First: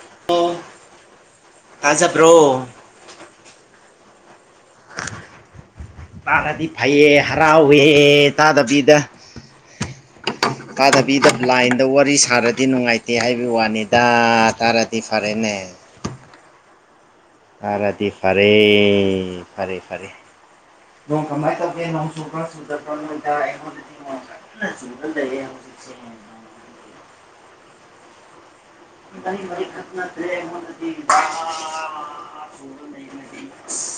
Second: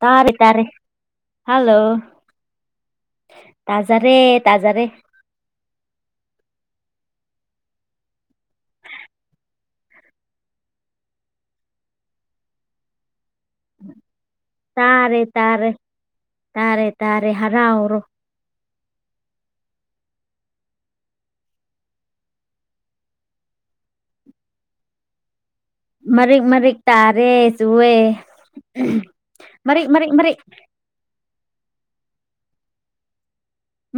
ꯇꯥꯔꯦ ꯇꯥꯔꯦ ꯍꯜꯂꯣ ꯇꯥꯖꯕ꯭ꯔꯣ ꯇꯥꯖꯔꯦ ꯇꯥꯖꯔꯦ ꯇꯥꯔꯗꯤ ꯐꯩꯌꯦ ꯍꯔꯥꯎꯋꯦ ꯇꯥꯗꯕꯤꯗ ꯇꯥꯗꯕꯤꯗ ꯕ꯭ꯂꯥꯏꯟꯗ ꯋꯥꯔꯤ ꯁꯥꯔꯗꯤ ꯅꯨꯡꯉꯥꯏ ꯇꯦ ꯍꯥꯏꯕꯩ ꯋꯥꯅꯤꯗꯥ ꯇꯥꯔꯗꯤ ꯇꯥꯔꯦ ꯐꯔꯦꯅꯦ ꯇꯥꯔꯦ ꯇꯥꯔꯦ ꯇꯥꯔꯦ ꯍꯥꯔ ꯇꯥꯔꯗꯤ ꯐꯔꯦ ꯐꯔꯦ ꯐꯔꯦ ꯅꯣꯡ ꯀꯃꯥꯏ ꯇꯧꯒꯦ ꯅꯣꯡ ꯆꯨꯕ꯭ꯔꯣ ꯆꯨꯗꯕ꯭ꯔꯣ ꯅꯣꯏꯗꯥ ꯑꯩꯉꯣꯟ ꯅꯣꯡ ꯀꯟꯅ ꯆꯨꯔ ꯂꯩꯌꯦ ꯍꯧꯖꯤꯛꯁꯦ ꯃꯔꯤꯛ ꯃꯔꯤꯛ ꯇꯥꯔꯦ ꯆꯨꯋꯦ ꯃꯔꯤꯛ ꯃꯔꯤꯛ ꯈꯛ ꯅꯠꯇ꯭ꯔꯦ ꯑꯩꯉꯣꯟꯗꯗꯤ ꯕꯥ ꯆꯨꯔ ꯂꯩꯈ꯭ꯔꯦꯗꯤ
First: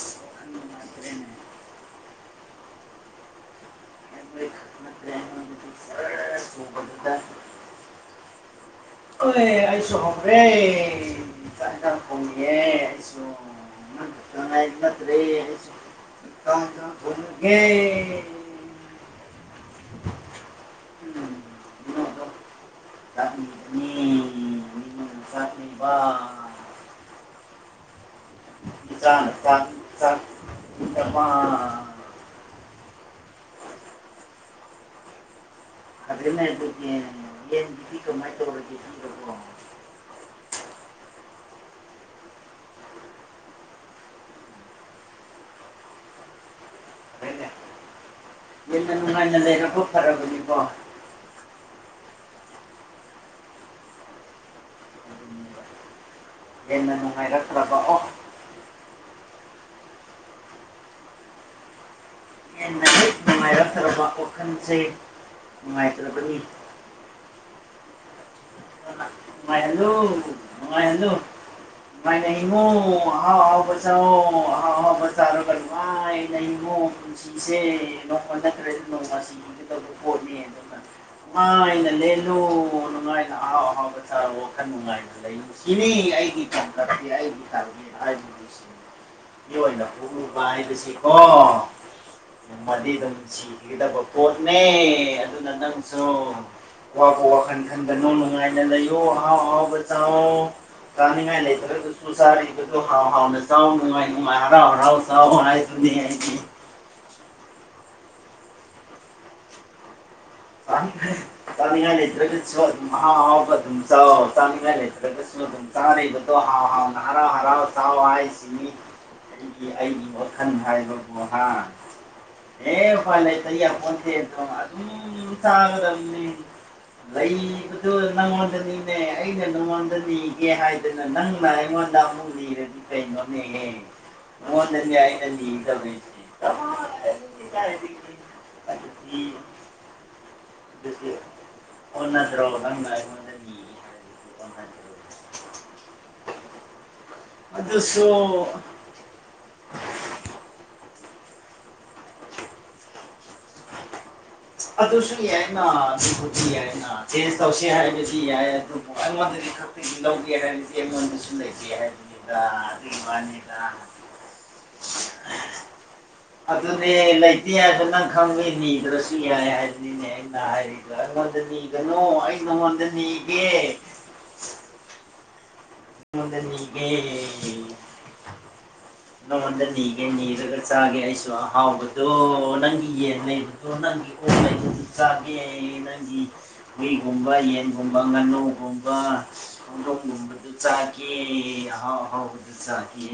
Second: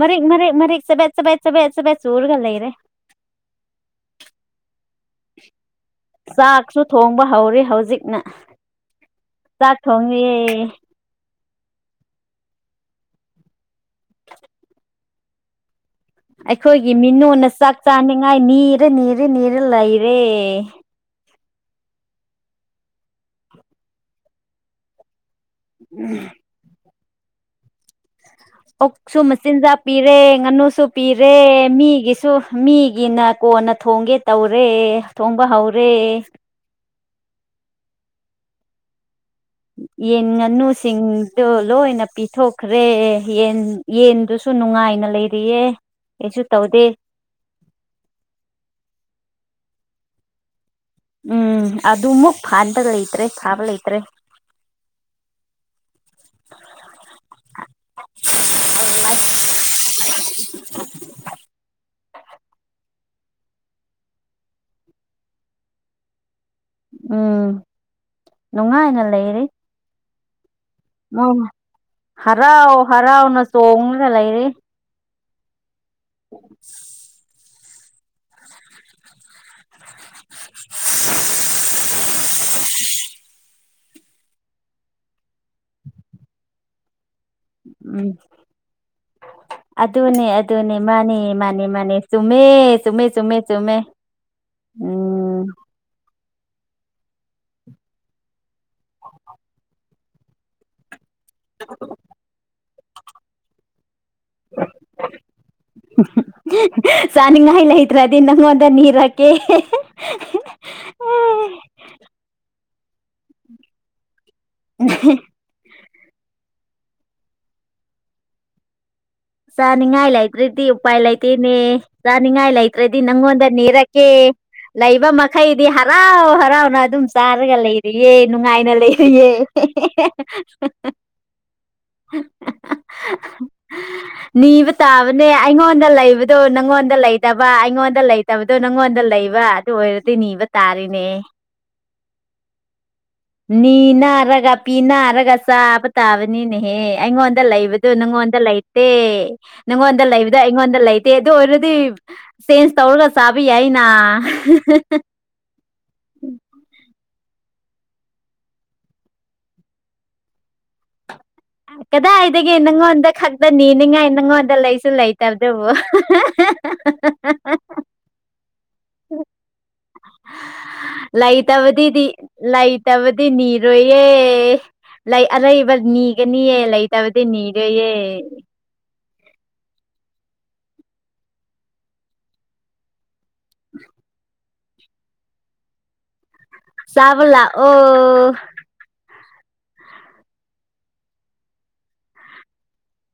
ꯃꯔꯤꯛ ꯃꯔꯤꯛ ꯃꯔꯤꯛ ꯆꯕꯦꯠ ꯆꯕꯦꯠ ꯆꯕꯦꯠ ꯆꯕꯦꯠ ꯆꯨꯔꯒ ꯂꯩꯔꯦ ꯃꯔꯤ ꯃꯔꯤ ꯈꯛ ꯅꯠꯇ꯭ꯔꯦ ꯑꯩꯉꯣꯟꯗꯗꯤ ꯖꯔ ꯆꯥꯛꯁꯨ ꯆꯨꯕꯗꯨꯗ ꯊꯣꯡꯕ ꯍꯧꯔꯦ ꯍꯧꯖꯤꯛꯅ ꯍꯣꯏ ꯆꯥꯛ ꯑꯩꯁꯨ ꯊꯣꯡꯉꯦ ꯍꯥꯎꯈ꯭ꯔꯦ ꯆꯥꯛ ꯏꯟꯖꯥꯡ ꯊꯣꯡꯉꯤꯌꯦ ꯑꯩꯁꯨ ꯅꯪꯈꯛꯇꯪ ꯉꯥꯏꯕ ꯅꯠꯗ꯭ꯔꯦ ꯍꯩꯁꯨ ꯑꯩꯈꯣꯏꯒꯤ ꯃꯤꯅꯨꯅ ꯆꯥꯛ ꯆꯥꯅꯤꯡꯉꯥꯏ ꯅꯤꯔ ꯅꯤꯔ ꯅꯤꯔ ꯂꯩꯔꯦ [inaudible] ꯎꯝ ꯑꯣꯛꯁꯨ ꯃꯆꯤꯟꯖꯥꯛ ꯄꯤꯔꯦ ꯉꯅꯨꯁꯨ ꯄꯤꯔꯦ ꯃꯤꯒꯤꯁꯨ ꯃꯤꯒꯤꯅ ꯀꯣꯟꯅ ꯊꯣꯡꯒꯦ ꯇꯧꯔꯦ ꯊꯣꯡꯕ ꯍꯧꯔꯦ ꯌꯦꯟ ꯌꯦꯟꯒꯤꯗꯤ ꯀꯃꯥꯏ ꯇꯧꯔꯒꯦ ꯈꯪꯗꯕꯣ ꯌꯦꯟ ꯉꯅꯨꯁꯤꯡꯗꯣ ꯂꯣꯏꯅ ꯄꯤꯊꯣꯛꯈ꯭ꯔꯦ ꯌꯦꯟ ꯌꯦꯟꯗꯨꯁꯨ ꯅꯨꯡꯉꯥꯏꯅ ꯂꯩꯔꯤꯌꯦ ꯀꯩꯁꯨ ꯇꯧꯗꯦ ꯌꯦꯟꯅ ꯅꯨꯡꯉꯥꯏꯅ ꯂꯩꯔꯕ ꯐꯔꯕꯅꯤꯀꯣ ꯎꯝ ꯑꯗꯨꯃꯨꯛ ꯐꯥꯟꯕ ꯂꯩꯇ꯭ꯔꯦ ꯐꯕ ꯂꯩꯇ꯭ꯔꯦ ꯍꯦꯟꯅ ꯅꯨꯡꯉꯥꯏꯔꯛꯇ꯭ꯔꯕ ꯑꯣ ꯑꯁ ꯍꯦꯟꯅ ꯍꯦꯛ ꯅꯨꯡꯉꯥꯏꯔꯛꯇ꯭ꯔꯚ ꯋꯥꯈꯟꯁꯦ ꯅꯨꯡꯉꯥꯏꯇ꯭ꯔꯕꯅꯤ ꯎꯝ ꯅꯨꯡꯉꯥꯏꯅ ꯂꯩꯔꯤ ꯉꯥꯏꯍꯜꯂꯨ ꯅꯨꯡꯉꯥꯏꯍꯜꯂꯨ ꯃꯣꯏ ꯅꯨꯡꯉꯥꯏꯅ ꯍꯤꯡꯉꯨ ꯍꯔꯥꯎ ꯑꯍꯥꯎ ꯍꯔꯥꯎꯅ ꯑꯍꯥꯎꯕ ꯆꯣꯡꯉꯒ ꯆꯥꯑꯣ ꯂꯩꯔꯤ ꯑꯍꯥꯎ ꯑꯍꯥꯎꯕ ꯆꯥꯔꯒ ꯅꯨꯡꯉꯥꯏꯅ ꯍꯤꯡꯉꯣ ꯄꯨꯟꯁꯤ ꯁꯤꯁꯦ ꯅꯣꯡꯃ ꯅꯠꯇ꯭ꯔꯗꯤ ꯅꯣꯡꯃ ꯁꯤꯈꯤꯗꯧꯕ ꯄꯣꯠꯅꯦ ꯑꯗꯨꯅ ꯅꯨꯉꯥꯏꯅ ꯂꯦꯜ ꯂꯨ ꯅꯨꯡꯉꯥꯏ ꯑꯍꯥꯎ ꯑꯍꯥꯎꯕ ꯆꯥꯔꯣ ꯋꯥꯈꯟ ꯅꯨꯡꯉꯥꯏꯅ ꯂꯩꯌꯨ ꯁꯤꯅꯤ ꯑꯩꯒꯤ [unintelligible] ꯑꯩꯒꯤ ꯇꯥꯔꯒꯦꯠ ꯎꯝ ꯍꯥꯏꯕꯗꯨ [unintelligible] ꯑꯗꯨꯅꯦ ꯑꯗꯨꯅꯦ ꯃꯥꯅꯦ ꯃꯥꯅꯦ ꯃꯥꯅꯦ ꯆꯨꯝꯃꯦ ꯆꯨꯝꯃꯦ ꯆꯨꯝꯃꯦ ꯆꯨꯝꯃꯦ [unintelligible] ꯄꯣꯠꯅꯦ ꯎꯝ ꯑꯗꯨꯅ ꯅꯪꯖꯨ ꯑꯋꯥꯕ ꯋꯥꯈꯟ ꯈꯟꯒꯅꯨ ꯅꯨꯡꯉꯥꯏ ꯂꯩꯌꯣ ꯑꯍꯥꯎ ꯑꯍꯥꯎꯕ ꯆꯥꯎꯋꯣ ꯆꯥꯅꯤꯉꯥꯏ ꯂꯩꯇ꯭ꯔꯒ ꯆꯥꯔꯤꯕꯗꯣ ꯍꯥꯎ ꯍꯥꯎꯅ ꯆꯥꯎ ꯅꯨꯉꯥꯏ ꯅꯨꯉꯥꯏ ꯍꯔꯥꯎ ꯍꯔꯥꯎ ꯆꯥꯎ ꯍꯥꯏꯗꯨꯅꯦ ꯑꯩꯗꯤ ꯆꯥꯅꯤꯡꯉꯥꯏ ꯂꯩꯇ꯭ꯔꯗꯤ ꯅꯪꯉꯣꯟꯗ ꯅꯤꯔꯛꯀꯦ ꯆꯥꯅꯤꯡꯉꯥꯏ ꯂꯩꯇ꯭ꯔꯒꯖꯨ ꯑꯗꯨꯝ ꯑꯍꯥꯎ ꯑꯍꯥꯎꯕ ꯗꯨꯝ ꯆꯥꯎ ꯆꯥꯅꯤꯉꯥꯏ ꯂꯩꯇ꯭ꯔꯒꯖꯨ ꯗꯨꯝ ꯆꯥꯔꯤꯕꯗꯣ ꯍꯥꯥꯎ ꯍꯥꯎꯅ ꯍꯔꯥꯎ ꯍꯔꯥꯎ ꯆꯥꯎ ꯍꯥꯏꯁꯤꯅꯤ ꯑꯩꯒꯤ ꯑꯩꯒꯤ ꯆꯅꯤꯡꯉꯥꯏ ꯋꯥꯈꯜ ꯂꯩꯇ꯭ꯔꯗꯤ ꯎꯄꯥꯏ ꯍꯥꯏꯕꯕꯨ ꯍꯥ ꯂꯩꯇꯦꯅꯦ ꯆꯥꯅꯤꯡ ꯉꯥꯏ ꯑꯦ ꯂꯩꯇꯔ꯭ꯗꯤ ꯎꯄꯥꯏ ꯅꯪꯉꯣꯟꯗ ꯂꯩꯇ ꯅꯤꯔꯛꯀꯦ ꯌꯥꯄꯣꯟꯇꯦ ꯑꯗꯣ ꯑꯗꯨꯝ ꯂꯩ ꯃꯈꯩꯗꯤ ꯍꯔꯥꯎ ꯆꯥꯒꯗꯕꯅꯤ ꯍꯔꯥꯎꯅ ꯑꯗꯨꯝ ꯆꯥꯔꯒ ꯂꯩꯕꯗꯨ ꯂꯩꯔꯤꯌꯦ ꯅꯨꯡꯉꯥꯏꯅ ꯅꯪꯉꯣꯟꯗꯅꯤꯅꯦ ꯂꯩꯔꯤꯌꯦ ꯑꯩꯅ ꯅꯪꯉꯣꯟꯗ ꯅꯤꯒꯦ ꯍꯥꯏꯗꯅ ꯅꯪꯅ ꯑꯩꯉꯣꯟꯗ ꯑꯃꯨꯛ ꯅꯤꯔꯗꯤ ꯀꯩꯅꯣꯅꯦꯍꯦ ꯅꯤꯕ ꯅꯪꯉꯣꯟꯗꯅꯦ ꯑꯩꯅ ꯇꯥꯕꯅꯦ ꯑꯩꯉꯣꯟꯗ ꯅꯤꯒꯗꯧꯔꯤꯁꯦ ꯂꯩꯕꯗꯣ ꯅꯪꯉꯣꯟꯗ ꯂꯩꯇꯕ ꯀꯗꯥꯏꯗꯒꯤ ꯀꯥꯏꯗꯒꯤ ꯑꯩꯉꯣꯟꯗ ꯂꯩꯇꯕꯗꯣ ꯅꯪꯉꯣꯟꯗ ꯑꯗꯨꯗꯤ ꯂꯩꯕ ꯑꯥ ꯑꯗꯨ ꯑꯣꯏꯔꯗꯤ ꯅꯤꯕ ꯇꯥ ꯑꯣꯟꯅꯗ꯭ꯔꯣ ꯅꯪꯅ ꯑꯩꯉꯣꯟ ꯅꯤꯅꯥꯔꯒ ꯄꯤꯅꯥꯔꯒ ꯆꯥꯕ ꯇꯥꯕꯅꯤꯅꯦꯍꯦ ꯑꯩꯉꯣꯟ ꯗ ꯂꯩꯕꯗꯨ ꯑꯗꯨꯁꯨ ꯅꯪꯉꯣꯟꯗ ꯂꯩꯇꯦ ꯅꯪꯉꯣꯟꯗ ꯂꯩꯕꯗ ꯑꯩꯉꯣꯟꯗ ꯂꯩꯇꯦ ꯑꯗꯨ ꯑꯣꯏꯔꯗꯤ ꯆꯦꯟꯖ ꯇꯧꯔꯒ ꯆꯥꯕ ꯌꯥꯏꯅꯥ ꯑꯗꯨꯁꯨ ꯌꯥꯏꯅ ꯑꯗꯨꯕꯨꯗꯤ ꯌꯥꯏꯅ ꯆꯦꯟꯖ ꯇꯧꯁꯤ ꯍꯥꯏꯔꯒꯗꯤ ꯌꯥꯏ ꯑꯗꯨꯕꯨ ꯑꯩꯉꯣꯟꯗꯗꯤ ꯂꯧꯒꯦ ꯍꯥꯏꯔꯗꯤ ꯑꯩꯉꯣꯟꯗꯖꯨ ꯂꯩ ꯀꯗꯥꯏꯗꯒꯤ ꯅꯪꯉꯣꯟꯗ ꯈꯛꯇ ꯅꯤꯅꯤꯡꯉꯥꯏ ꯅꯪꯉꯣꯟꯗ ꯂꯩꯁꯨ ꯂꯩꯇꯕꯗꯨꯕꯨ ꯑꯗꯨꯅꯦ ꯂꯩꯇꯦ ꯍꯥꯏꯕꯁꯨ ꯅꯪ ꯈꯪꯕꯒꯤ ꯅꯤꯗ꯭ꯔꯥ ꯁꯨ ꯌꯥꯏ ꯍꯥꯏꯕꯅꯤꯅꯦ ꯑꯩꯅ ꯍꯥꯏꯔꯤꯗꯣ ꯑꯩꯉꯣꯟꯗ ꯅꯤꯒꯅꯨ ꯂꯩꯇꯕꯗꯤꯗꯤ ꯂꯩꯇꯕꯗꯤ ꯅꯤꯒꯦ ꯅꯤꯔꯣꯏꯌꯦ ꯂꯩ ꯑꯔꯩꯕ ꯑꯩꯉꯣꯟꯗ ꯅꯤꯒꯅꯤꯌꯦ ꯅꯤꯒꯦ ꯂꯩꯇꯕꯗꯤ ꯅꯤꯔꯣꯏꯌꯦ ꯅꯉꯣꯟꯗ ꯅꯤꯒꯦ ꯅꯤꯔꯒ ꯆꯥꯒꯦ ꯑꯩꯁꯨ ꯑꯍꯥꯎꯕꯗꯣ ꯅꯪꯒꯤ ꯌꯦꯟꯉꯩ ꯑꯗꯣ ꯅꯪꯒꯤ ꯑꯣꯛ ꯂꯩꯕꯁꯨ ꯆꯥꯒꯦ ꯅꯪꯒꯤ ꯆꯥꯕ ꯍꯨꯏꯒꯨꯝꯕ ꯌꯦꯟꯒꯨꯝꯕ ꯂꯥꯛꯑꯣ ꯉꯥꯅꯨꯒꯨꯝꯕ ꯍꯧꯗꯣꯡꯒꯨꯝꯕ ꯗꯨ ꯆꯥꯛꯒꯦ ꯑꯍꯥꯎ ꯑꯍꯥꯎꯕꯗꯨ ꯆꯥꯒꯦ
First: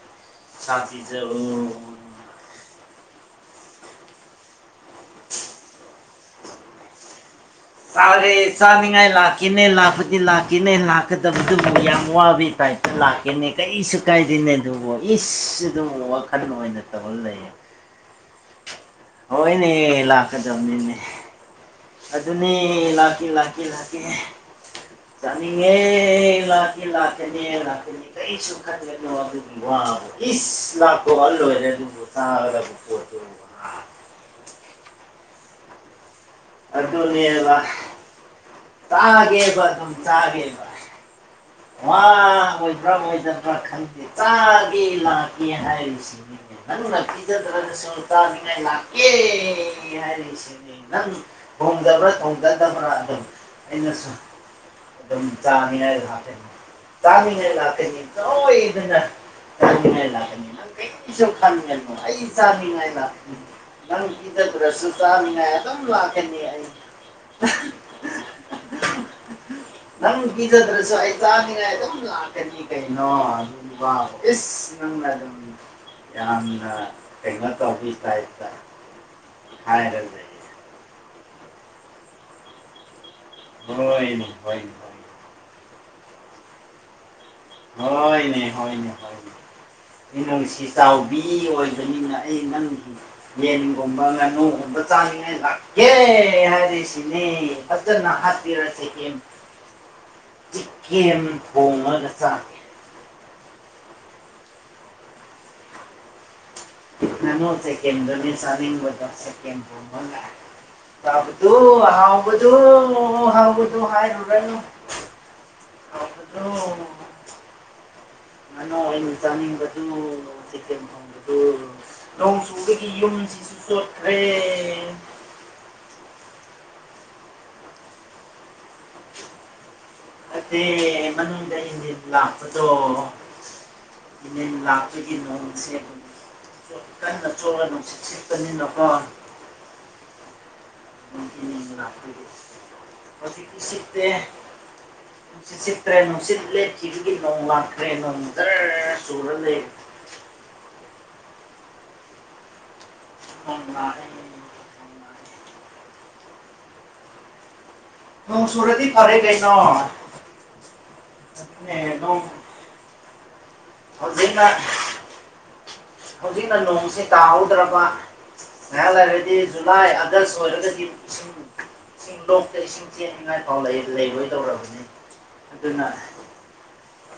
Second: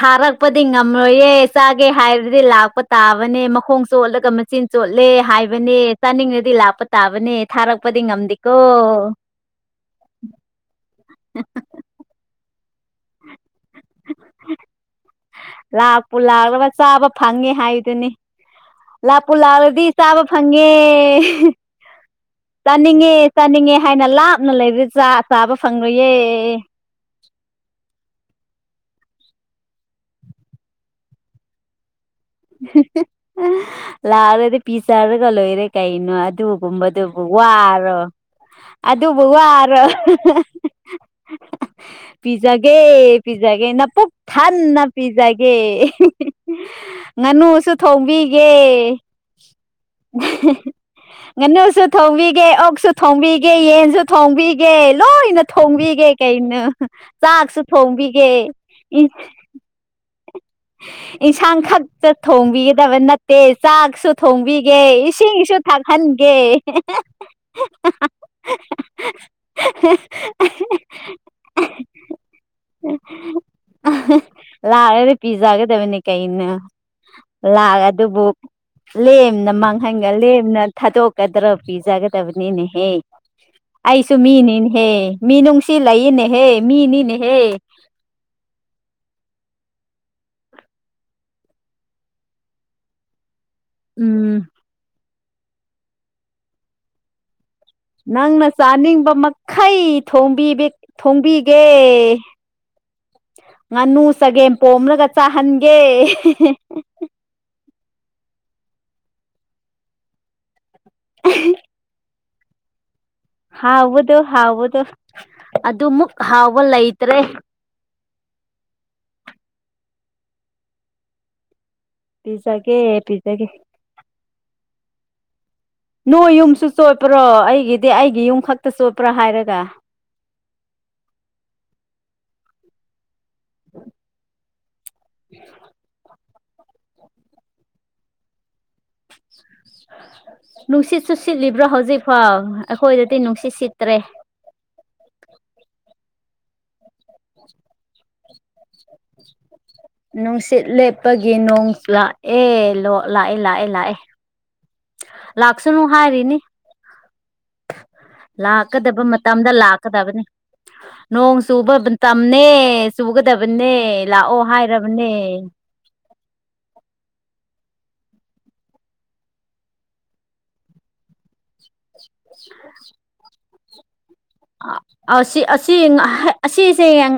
ꯊꯥꯔꯛꯄꯗꯤ ꯆꯥꯛ ꯉꯝꯂꯣꯏꯌꯦ ꯄꯤꯖꯧ ꯆꯥꯒꯦ ꯍꯥꯏꯕꯗꯤ ꯂꯥꯛꯄ ꯇꯥꯕꯅꯦ ꯃꯈꯣꯡ ꯆꯣꯠꯂꯒ ꯃꯆꯤꯟ ꯆꯣꯠꯂꯦ ꯍꯥꯏꯕꯅꯦ ꯆꯥꯅꯤꯡꯉꯗꯤ ꯂꯥꯛꯄ ꯇꯥꯕꯅꯦ ꯊꯥꯔꯛꯄꯗꯤ ꯆꯥꯔꯦ ꯉꯝꯗꯦꯀꯣ ꯆꯥꯅꯤꯡꯉꯥꯏ ꯂꯥꯛꯀꯦꯅꯦ ꯂꯥꯛꯄꯗꯤ ꯂꯥꯛꯀꯦꯅꯦ ꯂꯥꯛꯀꯗꯕꯗꯨꯕꯨ ꯌꯥꯝ ꯋꯥꯕꯩ ꯇꯥꯏꯞ ꯂꯥꯛꯀꯦꯅꯦ ꯀꯩꯔꯤꯁꯨ ꯀꯥꯏꯗꯦꯅꯦ ꯑꯗꯨꯕꯨ ꯏꯁ ꯑꯗꯨꯝ ꯋꯥꯈꯜ ꯑꯣꯏꯅ ꯇꯧꯔ ꯂꯩꯌꯦ ꯍꯥꯥꯏꯗꯨꯅꯤ ꯍꯣꯏꯅꯦ ꯐꯪꯉꯦ ꯂꯥꯛꯀꯗꯕꯅꯤꯅꯦ ꯑꯗꯨꯅꯦ ꯆꯥꯅꯤꯡꯉꯦ ꯂꯥꯛꯀꯦ ꯂꯥꯛꯀꯦ ꯆꯥꯅꯤꯡꯉꯦ ꯂꯥꯛꯀꯦ ꯍꯥꯏꯅ ꯂꯥꯞꯅ ꯂꯩꯕꯗꯤ ꯆꯥ ꯆꯥꯕ ꯆꯥꯅꯤꯡꯉꯦ ꯐꯪꯔꯣꯏꯌꯦ ꯂꯥꯛ ꯂꯥꯛꯀꯅꯦ ꯂꯥꯛꯀꯅꯤ ꯀꯩꯁꯨ ꯈꯟꯒꯅꯨ ꯑꯗꯨꯒꯤ ꯋꯥꯕꯨ ꯏꯁ ꯂꯥꯛꯊꯣꯛꯑ ꯂꯣꯏꯔꯦ ꯑꯗꯨꯕꯨ ꯆꯥꯒꯗꯕ ꯄꯣꯠꯇꯨ ꯂꯥꯛꯔꯗꯤ ꯄꯤꯆꯥꯔꯒ ꯂꯣꯏꯔꯦ ꯀꯩꯅꯣ ꯑꯗꯨ ꯒꯨꯝꯕꯗꯨꯕꯨ ꯑꯗꯨꯅꯦꯕ ꯋꯥꯔꯣ ꯑꯗꯨꯕꯨ ꯆꯥꯒꯦꯕ ꯋꯥꯔꯣ ꯑꯗꯨꯝ ꯆꯥꯒꯦꯕ ꯋꯥ ꯄꯤꯖꯒꯦ ꯑꯣꯏꯕ꯭ꯔꯥ ꯑꯣꯏꯗꯕ꯭ꯔꯥ ꯄꯤꯖꯒꯦ ꯈꯪꯗꯦ ꯅꯄꯨꯛ ꯊꯟꯅ ꯆꯥꯒꯦ ꯂꯥꯛꯀꯦ ꯄꯤꯖꯒꯦ ꯍꯥꯏꯔꯤꯁꯤꯅꯤꯅꯦ ꯅꯪꯅ ꯉꯥꯅꯨꯁꯨ ꯄꯤꯖꯗ꯭ꯔꯒꯁꯨ ꯊꯣꯡꯕꯤꯒꯦ ꯆꯥꯅꯤꯡꯉꯥꯏ ꯂꯥꯛꯀꯦ ꯌꯥꯔꯤꯁꯤꯅꯤ ꯅꯪ ꯉꯥꯅꯨꯁꯨ ꯊꯣꯡꯖꯕ꯭ꯔꯥ ꯊꯣꯡꯕꯤꯒꯦ ꯊꯣꯡꯖꯗꯕ꯭ꯔꯥ ꯑꯣꯛꯁꯨ ꯑꯗꯨꯝ ꯊꯣꯡꯕꯤꯒꯦ ꯌꯦꯟꯁꯨ ꯑꯩꯅꯁꯨ ꯊꯣꯡꯕꯤꯒꯦ ꯑꯗꯨꯝ ꯂꯣꯏꯅ ꯆꯥꯅꯤꯉꯥꯏ ꯊꯣꯡꯕꯤꯒꯦ ꯂꯥꯛꯑꯦ ꯀꯩꯅꯣ ꯆꯥꯅꯤꯡꯉꯥꯏ ꯆꯥꯛꯁꯨ ꯂꯥꯛꯀꯅꯤ ꯊꯣꯡꯕꯤꯒꯦ ꯁꯣꯏꯗꯅ ꯆꯥꯅꯤꯡꯉꯥꯏ ꯂꯥꯛꯀꯅꯤ ꯀꯔꯤꯁꯨ ꯏꯟꯁꯥꯡ ꯈꯟꯒꯅꯨ ꯈꯛꯇ ꯑꯩ ꯆꯥꯅꯤꯡꯉꯥꯏ ꯊꯣꯡꯕꯤꯒꯗꯕ ꯂꯥꯛꯀꯅꯤ ꯅꯠꯇꯦ ꯅꯪ ꯆꯥꯛꯁꯨ ꯊꯣꯡꯕꯤꯒꯦ ꯄꯤꯖꯗ꯭ꯔꯁꯨ ꯆꯥꯅꯤꯡꯉꯥꯏ ꯏꯁꯤꯡꯁꯨ ꯑꯗꯨꯝ ꯊꯥꯛꯍꯟ ꯀꯦ ꯂꯥꯛꯀꯅꯤ ꯑꯩ ꯅꯪ ꯄꯤꯖꯗ꯭ꯔꯁꯨ ꯑꯩ ꯆꯥꯅꯤꯡꯉꯥꯏ ꯑꯗꯨꯝ ꯂꯥꯛꯀꯅꯤ ꯀꯩꯅꯣ ꯋꯥꯕꯨ ꯏꯁ ꯅꯪꯅ ꯑꯗꯨꯝ ꯄꯤꯖꯥꯒꯗꯕꯅꯦ ꯀꯩꯅꯣ ꯌꯥꯝꯅ ꯀꯩꯅꯣ ꯇꯧꯕꯤ ꯂꯥꯛꯑꯗꯨꯕꯨ ꯇꯥꯏꯞꯇ ꯂꯦꯝꯅ ꯍꯥꯏꯔ ꯃꯥꯡꯍꯟꯒ ꯂꯩꯌꯦ ꯂꯦꯝꯅ ꯊꯥꯗꯣꯛꯀꯗ꯭ꯔꯣ ꯄꯤꯖꯒꯗꯕꯅꯤꯅꯦꯍꯦ ꯑꯩꯁꯨ ꯍꯣꯏꯅꯦ ꯍꯣꯏꯅꯦ ꯃꯤꯅꯤꯅꯦꯍꯦ ꯃꯤꯅꯨꯡꯁꯤ ꯂꯩꯌꯦꯅꯦꯍꯦ ꯃꯤꯅꯤꯅꯦꯍꯦ ꯍꯣꯏꯅꯦ ꯍꯣꯏꯅꯦ ꯍꯣꯏꯅꯦ ꯃꯤꯅꯨꯡꯁꯤ ꯆꯥꯎꯕꯤ ꯑꯣꯏꯕꯅꯤꯅ ꯑꯩ ꯅꯪꯒꯤ ꯌꯦꯟꯒꯨꯝꯕ ꯎꯝ ꯉꯥꯅꯨꯒꯨꯝꯕ ꯆꯥꯅꯤꯡꯉꯥꯏ ꯂꯥꯛꯒꯦ ꯍꯥꯏꯔꯤꯁꯤꯅꯤ ꯅꯪꯅ ꯆꯥꯅꯤꯡꯕ ꯃꯈꯩ ꯊꯣꯡꯕꯤꯕꯤꯛ ꯆꯒꯦꯝ ꯊꯣꯡꯕꯤꯒꯦ ꯊꯣꯡꯉꯒ ꯆꯥꯒꯦ ꯉꯥꯅꯨ ꯆꯒꯦꯝ ꯄꯣꯝꯔꯒ ꯆꯥꯍꯟꯒꯦ ꯉꯥꯅꯨ ꯆꯥꯒꯦꯝꯗꯨꯅꯤ ꯆꯥꯅꯤꯡꯕꯗꯣ ꯆꯥꯒꯦꯝꯄꯣꯝꯕ ꯒꯥꯏꯅ ꯍꯥꯎꯕꯗꯣ ꯍꯥꯎꯕꯗꯣ ꯍꯥꯎꯕꯗꯣ ꯍꯥꯎꯕꯗꯣ ꯑꯗꯨꯃꯨꯛ ꯍꯥꯎꯕꯗꯨ ꯍꯥꯎꯕ ꯂꯩꯩꯇ꯭ꯔꯦ ꯅꯅꯥꯎ ꯑꯩꯅ ꯆꯥꯅꯤꯡꯕꯗꯨ ꯆꯥꯒꯦꯝꯄꯣꯝꯕꯗꯨ ꯄꯤꯖꯒꯦ ꯅꯣꯡꯆꯨꯕꯒꯤ ꯄꯤꯖꯒꯦ ꯌꯨꯝꯁꯤꯁꯨ ꯆꯣꯠꯈ꯭ꯔꯦ ꯅꯣꯏ ꯌꯨꯝꯁꯨ ꯆꯣꯠꯄ꯭ꯔꯣ ꯑꯩꯒꯤꯗꯤ ꯑꯩꯒꯤ ꯌꯨꯝ ꯈꯛꯇ ꯆꯣꯠꯄ꯭ꯔꯥ ꯍꯥꯏꯔꯒ ꯅꯠꯇꯦ ꯃꯅꯨꯡꯗ ꯏꯟꯅꯤꯟ ꯂꯥꯛꯄꯗꯣ ꯏꯅꯤꯟ ꯂꯥꯛꯄꯒꯤ ꯅꯣꯡꯁꯦ ꯀꯟꯅ ꯆꯣꯠꯂ ꯅꯨꯡꯁꯤꯠ ꯁꯤꯠꯄꯅꯤꯅꯀꯣ ꯅꯨꯡꯁꯤꯠꯁꯨ ꯅꯨꯡꯊꯤꯟ ꯁꯤꯠꯂꯤꯕ꯭ꯔꯣ ꯂꯥꯛꯄꯒꯤ ꯍꯧꯖꯤꯛꯐꯥꯎ ꯑꯩꯈꯣꯏꯗꯗꯤ ꯍꯧꯖꯤꯛꯇꯤ ꯅꯨꯡꯁꯤꯠ ꯁꯤꯠꯇ꯭ꯔꯦ ꯁꯤꯠꯇꯦ ꯅꯨꯡꯁꯤꯠ ꯁꯤꯠꯇ꯭ꯔꯦ ꯅꯨꯡꯁꯤꯠ ꯂꯦꯞꯈꯤꯕꯒꯤ ꯅꯣꯡ ꯂꯥꯛꯈ꯭ꯔꯦ ꯅꯣꯡ ꯖꯔ ꯆꯨꯔ ꯂꯩꯔꯦ ꯅꯨꯡꯁꯤꯠ ꯂꯦꯞꯄꯒꯤ ꯅꯣꯡ ꯂꯥꯛꯑꯦ ꯂꯣ ꯂꯥꯛꯑꯦ ꯂꯥꯛꯑꯦ ꯂꯥꯛꯑꯦ ꯂꯥꯛꯁꯅꯨ ꯍꯥꯏꯔꯤꯅꯤ ꯅꯣꯡ ꯆꯨꯔꯗꯤ ꯂꯥꯛꯀꯗꯕ ꯐꯔꯦ ꯃꯇꯝꯗ ꯀꯩꯅꯣ ꯂꯥꯛꯀꯗꯕꯅꯤ ꯅꯣꯡ ꯆꯨꯕ ꯑꯗꯨꯅꯦ ꯅꯣꯡ ꯕꯟꯇꯝꯅꯦ ꯆꯨꯒꯗꯕꯅꯦ ꯂꯥꯛꯑꯣ ꯍꯧꯖꯤꯛꯅ ꯍꯥꯏꯔꯕꯅꯦ ꯍꯧꯖꯤꯛꯅ ꯅꯣꯡꯁꯦ ꯇꯥꯍꯧꯗ꯭ꯔꯕ ꯉꯥꯏꯍꯥꯛ ꯂꯩꯔꯗꯤ ꯖꯨꯂꯥꯏ ꯑꯥꯒꯁ ꯑꯣꯏꯔꯒꯗꯤ ꯁꯤꯡ ꯂꯣꯛꯇ ꯏꯁꯤꯡ ꯆꯦꯟꯅꯤꯡꯉꯥꯏ ꯐꯥꯎ ꯂꯩ ꯂꯩꯔꯣꯏ ꯑ ꯑꯁꯤ ꯑꯁꯤ ꯍꯩ ꯑꯁꯤꯁꯦ ꯌꯦꯡ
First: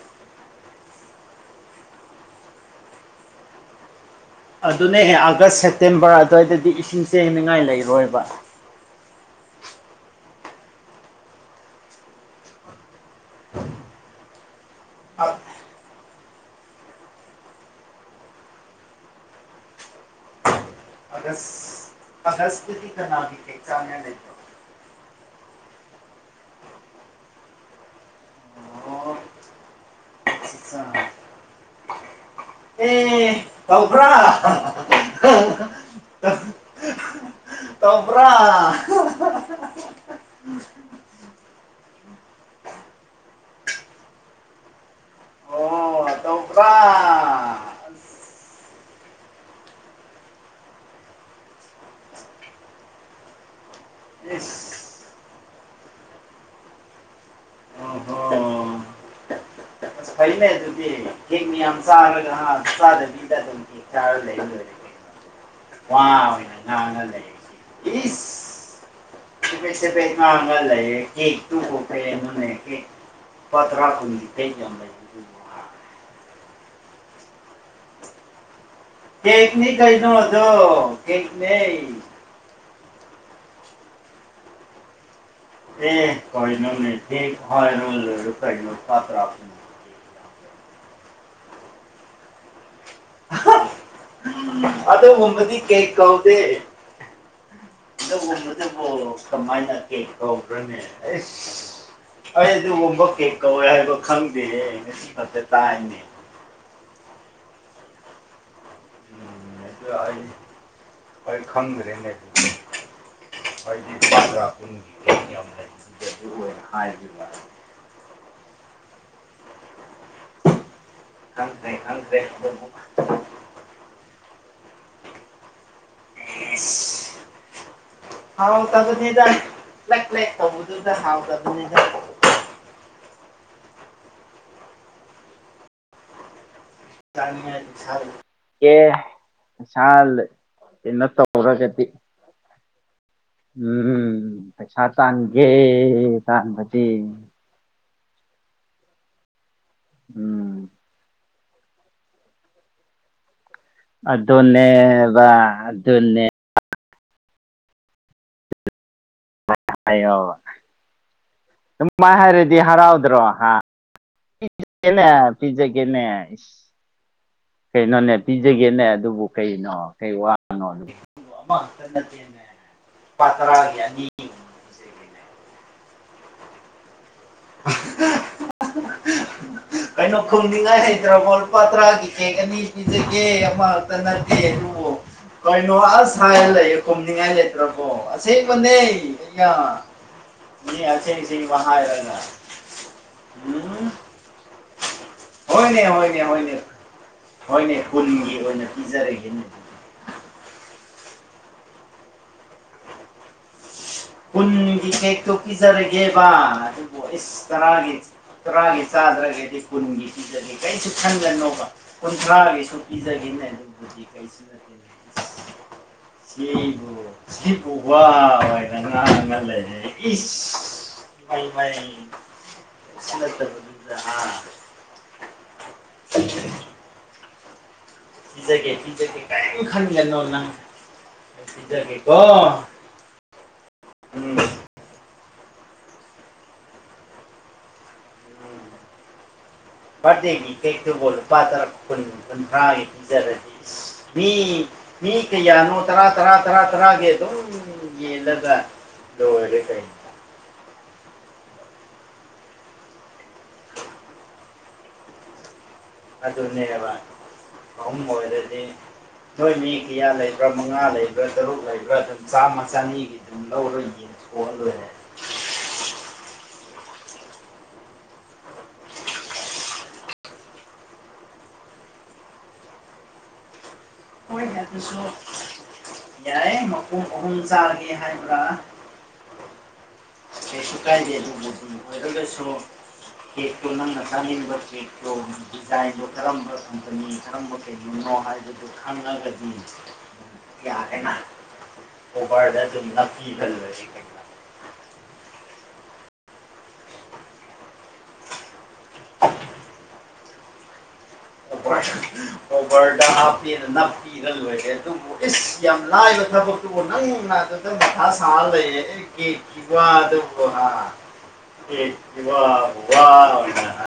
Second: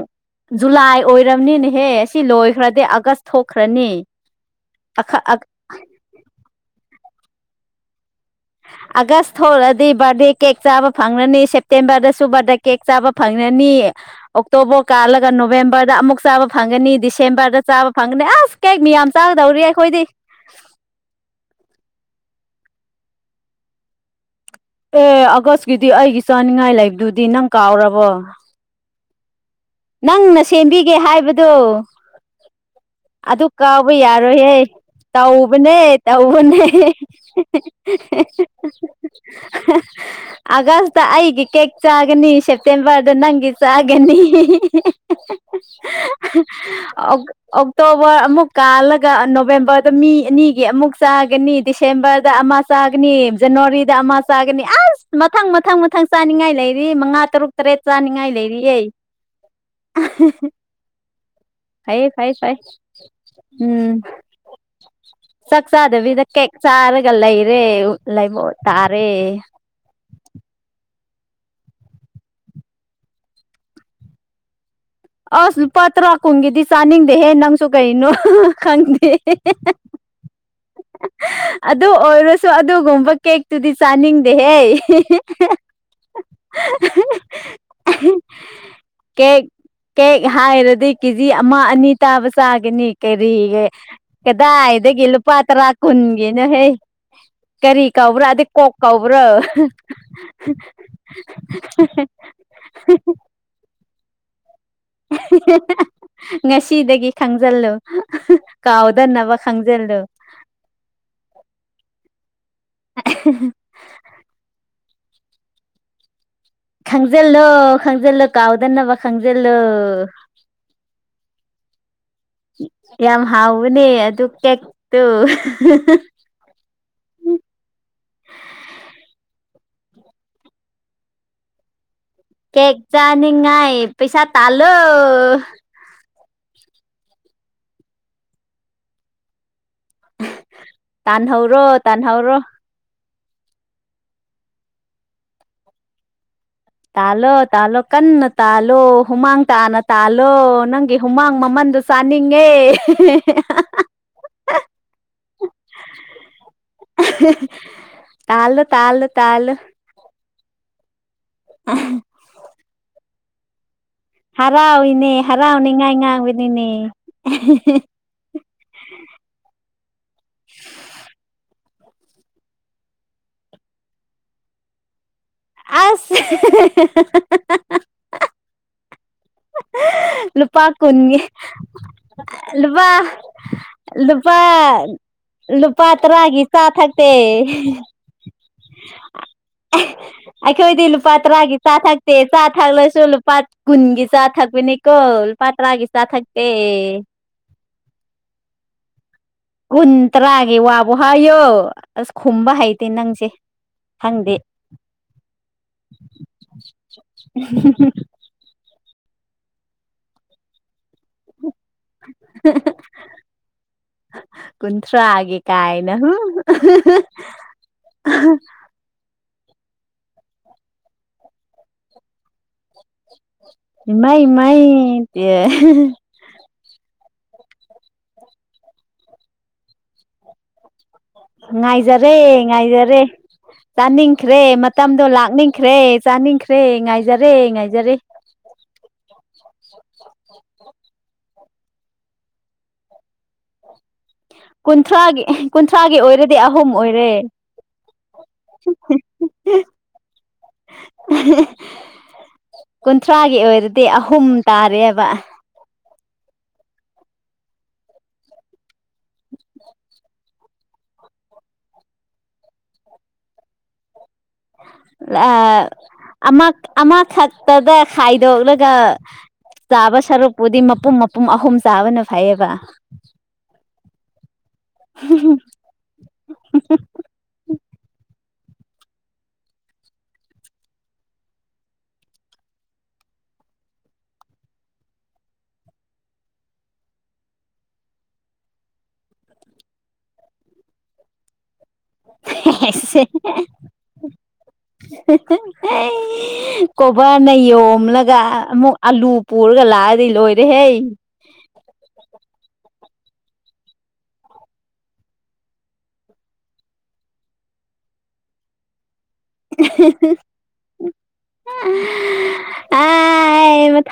ꯖꯨꯂꯥꯏ ꯑꯣꯏꯔꯝꯅꯤꯅꯦꯍꯦ ꯁꯤ ꯂꯣꯏꯈ꯭ꯔꯗꯤ ꯑꯥꯒꯁ ꯊꯣꯛꯈ꯭ꯔꯅꯤ ꯑꯗꯨꯅꯦ ꯑꯦ ꯑꯥꯒꯁ ꯁꯦꯞꯇꯦꯝꯕꯔ ꯑꯗ꯭ꯋꯥꯏꯗꯗꯤ ꯏꯁꯤꯡ ꯆꯦꯅꯤꯉꯥꯏ ꯂꯩꯔꯣꯏꯕ ꯑꯥꯒꯁ ꯊꯣꯛꯂꯗꯤ ꯕꯥꯔꯗꯦ ꯀꯦꯛ ꯆꯥꯕ ꯐꯪꯔꯅꯤ ꯁꯦꯞꯇꯦꯝꯕꯔꯗꯁꯨ ꯕꯔꯗꯦ ꯀꯦꯛ ꯆꯥꯕ ꯐꯪꯔꯅꯤ ꯑꯣꯛꯇꯣꯕꯔ ꯑ ꯀꯥꯜꯂꯒ ꯅꯣꯕꯦꯝꯕꯔꯗ ꯑꯃꯨꯛ ꯆꯥꯕ ꯐꯪꯒꯅꯤ ꯗꯤꯁꯦꯝꯕꯔꯗ ꯆꯥꯕ ꯐꯪꯒꯅꯤ ꯑꯁ ꯀꯦꯛ ꯃꯤꯌꯥꯝ ꯆꯥꯒꯗꯧꯔꯤ ꯑꯩꯈꯣꯏꯗꯤ ꯑꯥꯒꯁ ꯑꯥꯒꯁꯗꯗꯤ ꯀꯅꯥꯒꯤ ꯀꯦꯛ ꯆꯥꯅꯤꯉꯥꯏ ꯂꯩꯕꯣ ꯑꯦ ꯑꯥꯒꯁꯀꯤꯗꯤ ꯑꯩꯒꯤ ꯆꯥꯅꯤꯡꯉꯥꯏ ꯂꯩꯕꯗꯨꯗꯤ ꯅꯪ ꯀꯥꯎꯔꯕꯣ ꯑꯣ ꯅꯪꯅ ꯁꯦꯝꯕꯤꯒꯦ ꯍꯥꯏꯕꯗꯣ ꯑꯦ ꯑꯗꯨ ꯀꯥꯎꯕ ꯇꯧꯕ꯭ꯔꯥ ꯌꯥꯔꯣꯏꯍꯦ ꯇꯧꯕꯅꯦ ꯇꯧꯕꯅꯦ ꯍꯦ ꯍꯦ ꯇꯧꯕ꯭ꯔꯥ ꯍꯦ [unintelligible] ꯑꯥꯒꯁꯇ ꯑꯩꯒꯤ ꯀꯦꯛ ꯆꯥꯒꯅꯤ ꯁꯦꯞꯇꯦꯝꯕꯔꯗ ꯅꯪꯒꯤ ꯆꯥꯒꯅꯤ ꯍꯦ ꯑꯣ ꯍꯦ ꯇꯧꯕ꯭ꯔꯥ [unintelligible] ꯑꯁ ꯇꯣꯕꯔ ꯑꯃꯨꯛ ꯀꯥꯜꯂꯒ ꯅꯣꯕꯦꯝꯕꯔꯗ ꯃꯤ ꯑꯅꯤꯒꯤ ꯑꯃꯨꯛ ꯆꯥꯒꯅꯤ ꯗꯤꯁꯦꯝꯕꯔꯗ ꯑꯃ ꯆꯥꯒꯅꯤ ꯖꯅ꯭ꯋꯥꯔꯤꯗ ꯑꯃ ꯆꯥꯒꯅꯤ ꯏꯁ ꯑꯁ ꯃꯊꯪ ꯃꯊꯪ ꯃꯊꯪ ꯆꯥꯅꯤꯡꯉꯥꯏ ꯂꯩꯔꯤ ꯃꯉꯥ ꯇꯔꯨꯛ ꯇꯔꯦꯠ ꯆꯥꯅꯤꯡꯉꯥꯏ ꯂꯩꯔꯤꯑꯦ ꯑꯣꯍꯣ ꯐꯩꯅꯦ ꯗꯨꯗꯤ ꯀꯦꯛ ꯃꯌꯥꯝ ꯐꯩ ꯐꯩ ꯆꯥꯔꯒ ꯍꯥ ꯐꯩ ꯆꯥꯗꯕꯤ ꯑꯗꯨꯝ ꯎꯝ ꯆꯥꯔ ꯂꯣꯏꯔꯦ ꯀꯩꯅꯣ ꯆꯥꯛ ꯋꯥ ꯆꯥꯗꯕꯤꯗ ꯀꯦꯛ ꯑꯣꯏꯅ ꯉꯥꯡꯉ ꯆꯥꯔꯒ ꯂꯩꯔꯤꯁꯤ ꯂꯩꯔꯦ ꯂꯩꯕꯣ ꯏꯁ ꯇꯥꯔꯦ ꯆꯕꯦꯠ ꯆꯕꯦꯠ ꯉꯥꯡꯉ ꯂꯩꯔꯦ ꯀꯦꯛ ꯇꯨ [unintelligible] ꯄꯥ ꯇ꯭ꯔꯥ ꯀꯨꯟꯒꯤ ꯀꯩ ꯌꯥꯝ ꯂꯩ ꯑꯁ ꯂꯨꯄꯥ ꯇꯔꯥ ꯀꯨꯟꯒꯤꯗꯤ ꯆꯥꯅꯤꯡꯗꯦꯍꯦ ꯅꯪꯁꯨ ꯀꯩꯅꯣ ꯍ ꯍ ꯈꯪꯗꯦ ꯍꯦ ꯍꯦ ꯀꯦꯛꯅꯤ ꯍꯦ ꯀꯩꯅꯣ ꯑꯗꯣ ꯀꯦꯛꯅꯦ ꯑꯗꯨ ꯑꯣꯏꯔ ꯆꯨ ꯑꯗꯨꯒꯨꯝꯕ ꯀꯦꯛꯇꯨꯗꯤ ꯆꯥꯅꯤꯡꯗꯦꯍꯦ ꯍꯦ ꯍꯦ ꯍꯦ ꯀꯦꯛ [unintelligible] ꯀꯦꯛ ꯍꯥꯏꯔꯗꯤ ꯀꯦꯖꯤ ꯑꯃ ꯑꯅꯤ ꯇꯥꯕ ꯆꯥꯒꯅꯤ ꯀꯔꯤꯒꯤ ꯀꯗꯥꯏꯗꯒꯤ ꯂꯨꯄꯥ ꯇꯔꯥ ꯀꯨꯟꯒꯤꯅꯣꯍꯦ ꯀꯔꯤ ꯀꯧꯕ꯭ꯔ ꯑꯗꯤ ꯀꯣꯛ ꯀꯧꯕ꯭ꯔꯣ ꯍ ꯍ ꯍ ꯑꯩꯖꯨ ꯃꯨꯝꯕ ꯀꯦꯛ ꯀꯧꯋꯦ ꯍꯥꯏꯕ ꯈꯪꯗꯦꯍꯦ ꯉꯁꯤ ꯈꯛꯇ ꯇꯥꯏꯅꯦ ꯉꯁꯤꯗꯒꯤ ꯈꯪꯖꯜꯂꯨ ꯑꯍ ꯀꯥꯎꯗꯅꯕ ꯈꯪꯖꯜꯂꯨ ꯑꯩ ꯈꯪꯗ꯭ꯔꯦꯅꯦ ꯑꯍꯦ ꯍꯦ [unintelligible] ꯈꯪꯖꯜꯂꯣ ꯈꯪꯖꯜꯂꯣ ꯀꯥꯎꯗꯅꯕ ꯈꯪꯖꯜꯂꯣ ꯌꯥꯝ ꯍꯥꯎꯕꯅꯦ ꯑꯗꯨ ꯀꯦꯛꯇꯨ ꯍ ꯍ [unintelligible] ꯍꯥꯎꯇꯕꯅꯤꯗꯥ ꯂꯦꯛ ꯂꯦꯛ ꯇꯧꯕꯗꯨꯗ ꯍꯥꯎꯇꯕꯅꯤꯗꯥ ꯀꯦꯛ ꯆꯥꯅꯤꯡꯉꯥꯏ ꯄꯩꯁꯥ ꯇꯥꯜꯂꯣ ꯆꯥꯅꯤꯡꯉꯥꯏ ꯄꯩꯁꯥ ꯂꯩ ꯀꯦ ꯄꯩꯁꯥ ꯂ ꯀꯩꯅꯣ ꯇꯥꯟꯍꯧꯔꯣ ꯇꯧꯕꯒꯥꯗꯤ ꯇꯥꯟꯍꯧꯔꯣ ꯎꯝ ꯄꯩꯁꯥ ꯇꯥꯟꯒꯦ ꯇꯥꯟꯕꯟ ꯇꯥꯂꯣ ꯇꯥꯂꯣ ꯀꯟꯅ ꯇꯥꯂꯣ ꯍꯨꯃꯥꯡ ꯇꯥꯅ ꯇꯥꯜꯂꯣ ꯎꯝ ꯅꯪꯒꯤ ꯍꯨꯃꯥꯡ ꯃꯃꯟꯗꯣ ꯆꯥꯅꯤꯡꯉꯦ ꯍꯦꯍꯥꯍꯥꯍꯥ ꯑꯗꯨꯅꯦꯕ ꯑꯗꯨꯅꯦ ꯑꯍꯦꯍꯦ ꯇꯥꯜꯂꯣ ꯇꯥꯜꯂꯣ ꯇꯥꯜꯂꯣ ꯍꯥꯏꯌꯣꯕ ꯗꯨꯃꯥꯏ ꯍꯥꯏꯔꯗꯤ ꯍꯔꯥꯎꯗ꯭ꯔꯣ ꯍꯥ ꯄꯤꯖꯥꯒꯦꯅꯦ ꯍꯔꯥꯎꯏꯅꯦ ꯍꯔꯥꯎꯅꯤꯉꯥꯏ ꯄꯤꯖꯥꯒꯦꯅꯦ ꯏꯁ ꯉꯥꯡꯕꯅꯤꯅꯦ ꯀꯩꯅꯣꯅꯦ ꯄꯤꯖꯥꯒꯦꯅꯦ ꯑꯗꯨꯕꯨ ꯀꯩꯅꯣ ꯀꯩ ꯋꯥꯅꯣ ꯑꯗꯨꯕꯨ ꯑꯃꯈꯇꯥ ꯅꯠꯇꯦꯅꯦ ꯂꯨꯄꯥ ꯇꯔꯥꯒꯤ ꯑꯅꯤ ꯄꯤꯖꯒꯦꯅꯦ ꯑꯁ ꯍꯦꯍꯥꯍꯥꯍꯥꯍꯥꯍꯥꯍꯥ [unintelligible] ꯀꯩꯅꯣ ꯂꯨꯄꯥ ꯈꯨꯝꯅꯤꯡꯉꯥꯏ ꯀꯨꯟꯒꯤ ꯂꯩꯇ꯭ꯔꯕꯣ ꯂꯨꯄꯥ ꯇꯔꯥꯒꯤ ꯀꯦꯛ ꯑꯅꯤ ꯂꯨꯄꯥ ꯄꯤꯖꯒꯦ ꯑꯃ ꯀꯩꯝꯇ ꯅꯠꯇꯦ ꯂꯨꯄꯥ ꯑꯗꯨꯕꯨ ꯀꯩꯅꯣ ꯂꯨꯄꯥ ꯑꯁ ꯇꯔꯥꯒꯤ ꯍꯥꯏꯔꯥ ꯆꯥ ꯂꯩꯌꯦ ꯊꯛꯇꯦ ꯈꯨꯝꯅꯤꯡꯉꯥꯏ ꯂꯩꯇ꯭ꯔꯕꯣ ꯑꯁ ꯑꯁꯦꯡꯕꯅꯦ ꯑꯌꯥ ꯃꯤ ꯑꯩꯈꯣꯏꯗꯤ ꯂꯨꯄꯥ ꯑꯁꯦꯡ ꯑꯁꯦꯡꯕ ꯇꯔꯥꯒꯤ ꯆꯥ ꯊꯛꯇꯦ ꯍꯥꯏꯔꯒꯥ ꯆꯥ ꯊꯛꯂꯁꯨ ꯂꯨꯄꯥ ꯀꯨꯟꯒꯤ ꯆꯥ ꯊꯛꯄꯥꯅꯤꯀꯣ ꯂꯨꯄꯥ ꯍꯣꯏꯅꯦ ꯇꯔꯥꯒꯤ ꯆꯥ ꯍꯣꯏꯅꯦ ꯊꯛꯇꯦ ꯍꯣꯏꯅꯦ ꯍꯣꯏꯅꯦ ꯀꯨꯟꯒꯤ ꯑꯣꯏꯅ ꯄꯤꯖꯔꯒꯦꯅꯦ ꯀꯨꯟ ꯇꯔꯥꯒꯤ ꯋꯥꯕꯨ ꯍꯥꯏꯌꯣ ꯑꯁ ꯈꯨꯝꯕ ꯍꯩꯇꯦ ꯅꯪꯁꯦ ꯈꯪꯗꯦ ꯀꯨꯟꯒꯤ ꯀꯦꯛꯇꯣ ꯄꯤꯖꯔꯒꯦꯕ ꯑꯗꯨꯕꯨ ꯏꯁ ꯇꯔꯥꯒꯤ ꯇꯔꯥꯒꯤ ꯆꯥꯗ꯭ꯔꯒꯗꯤ ꯀꯨꯟꯒꯤ ꯄꯤꯖꯒꯦ ꯀꯩꯅꯣ ꯈꯟꯒꯅꯣꯕ ꯀꯨꯟꯊ꯭ꯔꯥꯒꯤꯁꯨ ꯄꯤꯖꯒꯦꯅꯦ ꯑꯗꯨꯕꯨꯗꯤ ꯀꯩꯁꯨ ꯀꯨꯟꯊ꯭ꯔꯥꯒꯤ ꯀꯥꯏꯅ ꯁꯤꯕꯨ ꯁꯤꯕꯨ ꯋꯥꯑꯣꯏ ꯅ ꯉꯥꯡꯉ ꯂꯩꯔꯦ ꯏꯁ ꯃꯩꯃꯩ ꯏꯃꯩ ꯏꯃꯩ ꯇꯦ ꯄꯤꯖꯒꯦ ꯄꯤꯖꯒꯦ ꯀꯩꯝ ꯈꯟꯒꯅꯣ ꯅꯪ ꯉꯥꯏꯖꯔꯦ ꯄꯤꯖꯒꯦꯀꯣ ꯉꯥꯏꯖꯔꯦ ꯎꯝ ꯆꯥꯅꯤꯡꯈ꯭ꯔꯦ ꯃꯇꯝꯗꯣ ꯂꯥꯛꯅꯤꯡꯈ꯭ꯔꯦ ꯆꯥꯅꯤꯡꯈ꯭ꯔꯦ ꯉꯥꯏꯖꯔꯦ ꯉꯥꯏꯖꯔꯦ ꯕꯥꯔꯗꯦꯒꯤ ꯀꯦꯛꯇꯨꯕꯨ ꯂꯨꯄꯥ ꯇꯔꯥ ꯀꯨꯟ ꯀꯨꯟꯊ꯭ꯔꯥꯥ ꯒꯤ ꯄꯤꯖꯔꯗꯤ ꯏꯁ ꯃꯤ ꯃꯤ ꯀꯨꯟꯊ꯭ꯔꯥꯒꯤ ꯀꯩꯌꯥꯅꯣ ꯀꯨꯟꯊ꯭ꯔꯥꯒꯤ ꯇꯔꯥ ꯇꯔꯥ ꯑꯣꯏꯔꯗꯤ ꯇꯔꯥ ꯑꯍꯨꯝ ꯇꯔꯥꯒꯤ ꯑꯣꯏꯔꯦ ꯑꯗꯨꯝ ꯌꯦꯜꯂꯒꯥ ꯂꯣꯏꯔꯦ ꯀꯩꯅꯣ [unintelligible] ꯀꯨꯟꯊ꯭ꯔꯥꯒꯤ ꯑꯣꯏꯔꯗꯤ ꯑꯍꯨꯝ ꯇꯥꯔꯦꯕ ꯑꯗꯨꯅꯦꯕ ꯑꯍꯨꯝ ꯑꯣꯏꯔꯗꯤ ꯅꯣꯏ ꯃꯤ ꯀꯌꯥ ꯂꯩꯕ꯭ꯔꯥ ꯃꯉꯥ ꯂꯩꯕ꯭ꯔꯥ ꯇꯔꯨꯛ ꯂꯩꯕ꯭ꯔꯥ ꯑꯗꯨꯝ ꯆꯥꯝꯃ ꯆꯅꯤꯒꯤ ꯗꯨꯝ ꯂꯧꯔꯥ ꯌꯦꯟꯊꯣꯛꯑ ꯂꯣꯏꯔꯦ ꯂꯥ ꯑꯃ ꯑꯃꯈꯛꯇꯗ ꯈꯥꯏꯗꯣꯛꯂꯒ ꯆꯥꯕ ꯁꯔꯨꯛꯄꯨꯗꯤ ꯃꯄꯨꯝ ꯃꯄꯨꯝ ꯑꯍꯨꯝ ꯆꯥꯕꯅ ꯐꯩꯌꯦꯕ ꯍꯣꯏꯅꯦ ꯑꯗꯨꯁꯨ ꯌꯥꯏ ꯃꯄꯨꯝ ꯑꯍꯨꯝ ꯆꯥꯒꯦ ꯍꯥꯏꯕ꯭ꯔꯥ ꯀꯩꯁꯨ ꯀꯥꯏꯗꯦ ꯑꯗꯨꯕꯨꯗꯤ ꯑꯣꯏꯔꯒꯁꯨ ꯀꯦꯛꯇꯣ ꯅꯪꯅ ꯆꯥꯅꯤꯡꯕ ꯀꯦꯛꯇꯣ ꯗꯤꯖꯥꯏꯟꯗꯣ ꯀꯔꯝꯕ ꯀꯝꯄꯅꯤ ꯈꯪꯕ ꯀꯩꯒꯤꯅꯣ ꯍꯥꯏꯕꯗꯨ ꯈꯪꯉꯒꯗꯤ ꯌꯥꯔꯦꯅ ꯀꯣꯕꯔꯗ ꯑꯗꯨꯝ ꯅꯄꯄꯤꯍꯜꯂꯥꯒꯦ ꯀꯩꯅꯣ ꯍꯦꯍꯦ ꯍꯩ ꯀꯣꯕꯔꯅ ꯌꯣꯝꯂꯒ ꯑꯃꯨꯛ ꯑꯂꯨ ꯄꯨꯔꯒ ꯂꯥꯛꯑꯗꯤ ꯂꯣꯏ ꯔꯦꯍꯩ ꯀꯣꯕꯔꯗ ꯀꯣꯕꯔꯗꯥ ꯍꯥꯞꯄꯤꯔ ꯅꯞꯄꯤ ꯄꯤꯔ ꯂꯣꯏꯔꯦ ꯑꯗꯨꯕꯨ ꯏꯁ ꯌꯥꯝ ꯂꯥꯏꯕ ꯊꯕꯛꯇꯨꯕꯨ ꯅꯪꯅꯥ ꯑꯗꯨꯗ ꯃꯊꯥ ꯁꯥꯔ ꯂꯩꯌꯦ ꯑꯩ ꯀꯦꯛꯀꯤ ꯋꯥꯗꯕꯨ ꯍꯥ ꯀꯦꯛꯀꯤ ꯋꯥꯕꯨ ꯑꯥꯏ ꯃꯊꯥ ꯆꯥꯑꯣꯏꯅ